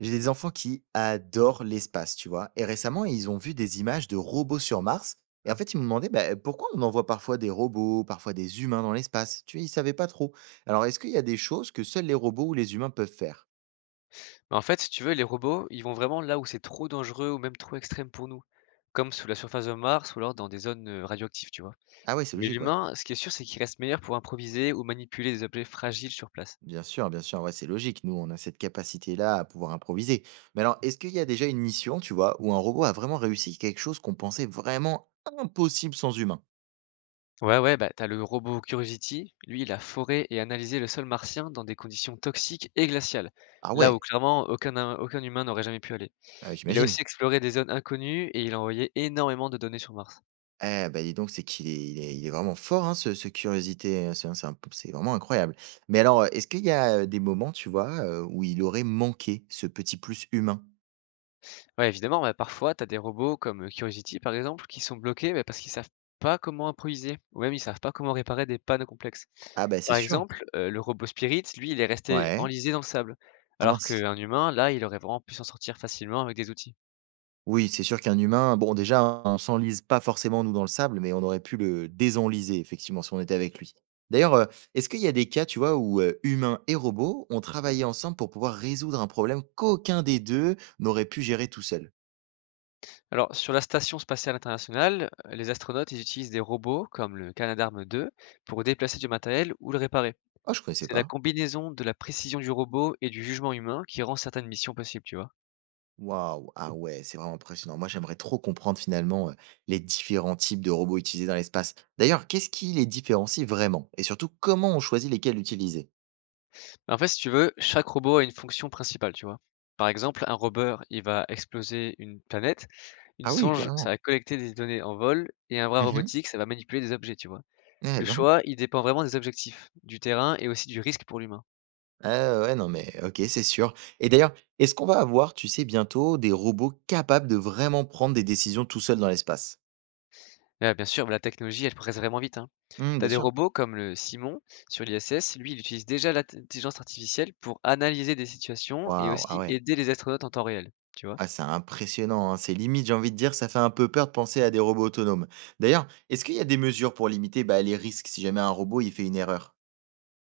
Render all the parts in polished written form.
J'ai des enfants qui adorent l'espace, tu vois. Et récemment, ils ont vu des images de robots sur Mars. Et en fait, ils me demandaient bah, pourquoi on envoie parfois des robots, parfois des humains dans l'espace. Tu vois, ils savaient pas trop. Alors, est-ce qu'il y a des choses que seuls les robots ou les humains peuvent faire? Mais en fait, si tu veux, les robots, ils vont vraiment là où c'est trop dangereux ou même trop extrême pour nous, comme sous la surface de Mars ou alors dans des zones radioactives, tu vois. Ah ouais, c'est Mais logique, ouais. l'humain, ce qui est sûr, c'est qu'il reste meilleur pour improviser ou manipuler des objets fragiles sur place. Bien sûr, ouais, c'est logique. Nous, on a cette capacité-là à pouvoir improviser. Mais alors, est-ce qu'il y a déjà une mission, tu vois, où un robot a vraiment réussi quelque chose qu'on pensait vraiment impossible sans humain? Ouais, ouais, bah t'as le robot Curiosity, lui, il a foré et analysé le sol martien dans des conditions toxiques et glaciales, Ah là où ouais, clairement aucun humain n'aurait jamais pu aller. Il a j'imagine. aussi exploré des zones inconnues et il a envoyé énormément de données sur Mars. Eh bah, dis donc, c'est qu'il est vraiment fort, hein, ce Curiosité, c'est un p c'est vraiment incroyable. Mais alors, est-ce qu'il y a, des moments, tu vois, où il aurait manqué ce petit plus humain? Ouais, évidemment, bah, parfois, tu as des robots comme, Curiosity, par exemple, qui sont bloqués, bah, parce qu'ils savent pas comment improviser ou même ils savent pas comment réparer des pannes complexes. Ah ben c'est Par sûr. exemple, le robot Spirit, lui, il est resté Ouais. enlisé dans le sable, Ah alors mince. qu'un humain, là, il aurait vraiment pu s'en sortir facilement avec des outils. Oui, c'est sûr qu'un humain, bon, déjà, hein, on s'enlise pas forcément, nous, dans le sable, mais on aurait pu le désenliser, effectivement, si on était avec lui. D'ailleurs, est-ce qu'il y a des cas, tu vois, où, humains et robots ont travaillé ensemble pour pouvoir résoudre un problème qu'aucun des 2 n'aurait pu gérer tout seul? Alors sur la Station spatiale internationale, les astronautes, ils utilisent des robots comme le Canadarm 2 pour déplacer du matériel ou le réparer. Ah, je connaissais C'est la pas. combinaison de la précision du robot et du jugement humain qui rend certaines missions possibles, tu vois? Waouh! Ah ouais, c'est vraiment impressionnant. Moi, j'aimerais trop comprendre finalement, les différents types de robots utilisés dans l'espace. D'ailleurs, qu'est-ce qui les différencie vraiment? Et surtout, comment on choisit lesquels utiliser? En fait, si tu veux, chaque robot a une fonction principale, tu vois? Par exemple, un rover, il va exploser une planète, une Ah oui, songe, ça carrément. va collecter des données en vol et un bras Mmh. robotique, ça va manipuler des objets, tu vois? Le Eh ben. choix, il dépend vraiment des objectifs, du terrain et aussi du risque pour l'humain. Ah ouais, non mais OK, c'est sûr. Et d'ailleurs, est-ce qu'on va avoir, tu sais, bientôt des robots capables de vraiment prendre des décisions tout seuls dans l'espace? Ah, bien sûr, la technologie, elle progresse vraiment vite, hein. Mmh, T'as bien des sûr. robots comme le Simon sur l'ISS, lui, il utilise déjà l'intelligence artificielle pour analyser des situations et Waouh! Ah aussi ouais. aider les astronautes en temps réel, tu vois? Ah, c'est impressionnant, hein. C'est limite, j'ai envie de dire, ça fait un peu peur de penser à des robots autonomes. D'ailleurs, est-ce qu'il y a des mesures pour limiter bah, les risques si jamais un robot il fait une erreur?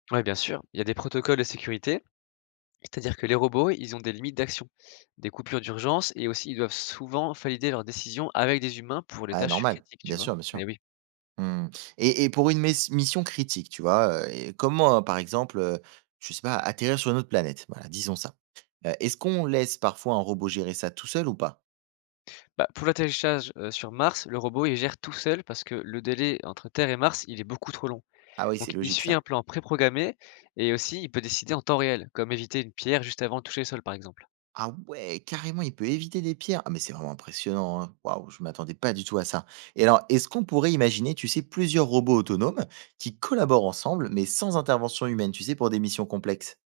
Ouais, bien sûr, il y a des protocoles de sécurité. C'est-à-dire que les robots, ils ont des limites d'action, des coupures d'urgence et aussi ils doivent souvent valider leurs décisions avec des humains pour les Ah, tâches normal, critiques, tu bien vois? sûr, bien Eh sûr. oui. Hmm. Et pour une mission critique, tu vois, et comment, par exemple, je sais pas, atterrir sur une autre planète, voilà, disons ça. Est-ce qu'on laisse parfois un robot gérer ça tout seul ou pas? Bah, pour l'atterrissage, sur Mars, le robot, il gère tout seul parce que le délai entre Terre et Mars, il est beaucoup trop long. Ah oui, Donc c'est il logique suit ça. un plan préprogrammé et aussi il peut décider en temps réel, comme éviter une pierre juste avant de toucher le sol, par exemple. Ah ouais, carrément, il peut éviter des pierres. Ah mais c'est vraiment impressionnant, hein. Waouh, je m'attendais pas du tout à ça. Et alors, est-ce qu'on pourrait imaginer, tu sais, plusieurs robots autonomes qui collaborent ensemble, mais sans intervention humaine, tu sais, pour des missions complexes?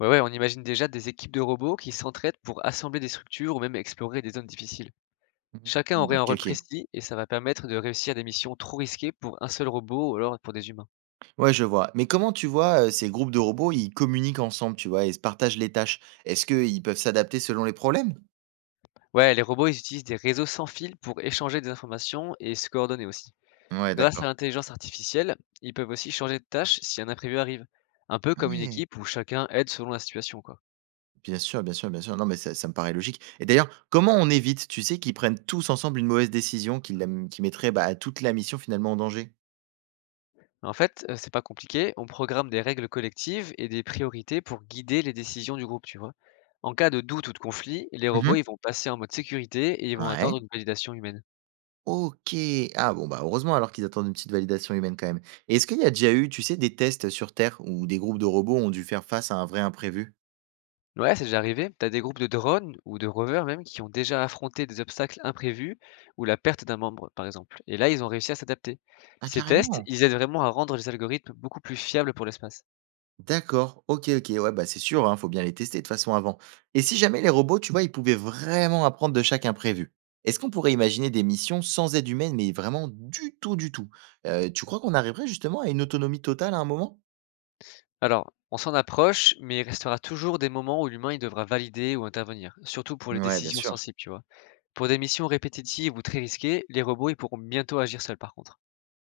Ouais, ouais, on imagine déjà des équipes de robots qui s'entraident pour assembler des structures ou même explorer des zones difficiles. Mhm. Chacun Mm, aurait un Ok, rôle ok. précis et ça va permettre de réussir des missions trop risquées pour un seul robot ou alors pour des humains. Ouais, je vois. Mais comment tu vois ces groupes de robots, ils communiquent ensemble, tu vois, et se partagent les tâches? Est-ce qu'ils peuvent s'adapter selon les problèmes? Ouais, les robots, ils utilisent des réseaux sans fil pour échanger des informations et se coordonner aussi. Ouais, Grâce à d'accord. l'intelligence artificielle, ils peuvent aussi changer de tâche si un imprévu arrive. Un peu Ah comme une ouais. équipe où chacun aide selon la situation, quoi. Bien sûr, bien sûr, bien sûr. Non, mais ça me paraît logique et d'ailleurs, comment on évite, tu sais, qu'ils prennent tous ensemble une mauvaise décision qui mettrait, bah, toute la mission finalement en danger? En fait, c'est pas compliqué, on programme des règles collectives et des priorités pour guider les décisions du groupe, tu vois. En cas de doute ou de conflit, les robots, Mmh. ils vont passer en mode sécurité et ils vont Ouais, attendre une validation humaine. OK. Ah bon, bah, heureusement alors qu'ils attendent une petite validation humaine quand même. Et est-ce qu'il y a déjà eu, tu sais, des tests sur Terre où des groupes de robots ont dû faire face à un vrai imprévu? Ouais, c'est déjà arrivé. T'as des groupes de drones ou de rovers même qui ont déjà affronté des obstacles imprévus ou la perte d'un membre, par exemple. Et là, ils ont réussi à s'adapter. Ah Ces tests, carrément! ils aident vraiment à rendre les algorithmes beaucoup plus fiables pour l'espace. D'accord, OK, OK, ouais, bah, c'est sûr, hein, faut bien les tester de toute façon avant. Et si jamais les robots, tu vois, ils pouvaient vraiment apprendre de chaque imprévu, est-ce qu'on pourrait imaginer des missions sans aide humaine, mais vraiment du tout, du tout? Tu crois qu'on arriverait justement à une autonomie totale à un moment? Alors, on s'en approche, mais il restera toujours des moments où l'humain il devra valider ou intervenir, surtout pour les Ouais, bien décisions sûr. sensibles, tu vois. Pour des missions répétitives ou très risquées, les robots ils pourront bientôt agir seuls par contre.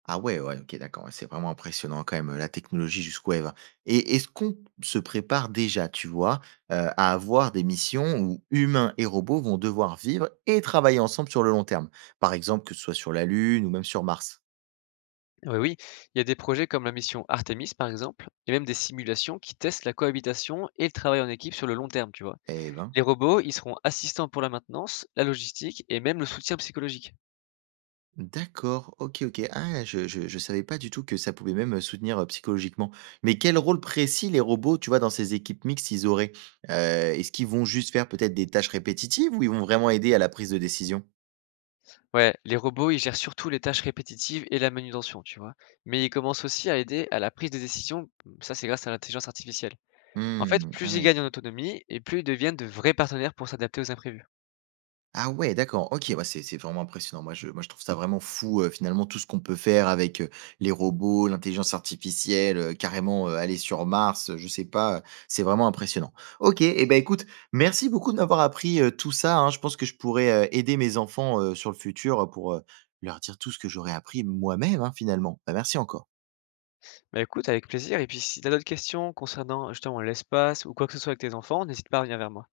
Ah ouais, ouais, OK, d'accord, ouais, c'est vraiment impressionnant quand même, la technologie jusqu'où elle va. Et est-ce qu'on se prépare déjà, tu vois, à avoir des missions où humains et robots vont devoir vivre et travailler ensemble sur le long terme? Par exemple, que ce soit sur la Lune ou même sur Mars? Oui, oui, il y a des projets comme la mission Artemis, par exemple, et même des simulations qui testent la cohabitation et le travail en équipe sur le long terme, tu vois. Eh ben, Les robots, ils seront assistants pour la maintenance, la logistique et même le soutien psychologique. d'accord, OK, OK. Ah, je savais pas du tout que ça pouvait même, soutenir, psychologiquement. Mais quel rôle précis les robots, tu vois, dans ces équipes mixtes, ils auraient? Est-ce qu'ils vont juste faire peut-être des tâches répétitives ou ils vont vraiment aider à la prise de décision? Ouais, les robots, ils gèrent surtout les tâches répétitives et la manutention, tu vois. Mais ils commencent aussi à aider à la prise de décision, mmh, ça c'est grâce à l'intelligence artificielle. En fait, Hmm, ah plus ils ouais. gagnent en autonomie et plus ils deviennent de vrais partenaires pour s'adapter aux imprévus. Ah ouais, d'accord, OK, ouais, c'est vraiment impressionnant. Moi, je trouve ça vraiment fou, finalement, tout ce qu'on peut faire avec, les robots, l'intelligence artificielle, carrément, aller sur Mars, je sais pas, c'est vraiment impressionnant. OK et ben écoute, merci beaucoup de m'avoir appris, tout ça, hein. Je pense que je pourrais, aider mes enfants, sur le futur, pour, leur dire tout ce que j'aurais appris moi-même, hein, finalement. Bah, merci encore. Bah écoute, avec plaisir, et puis si t'as d'autres questions concernant justement l'espace ou quoi que ce soit avec tes enfants, n'hésite pas à venir vers moi.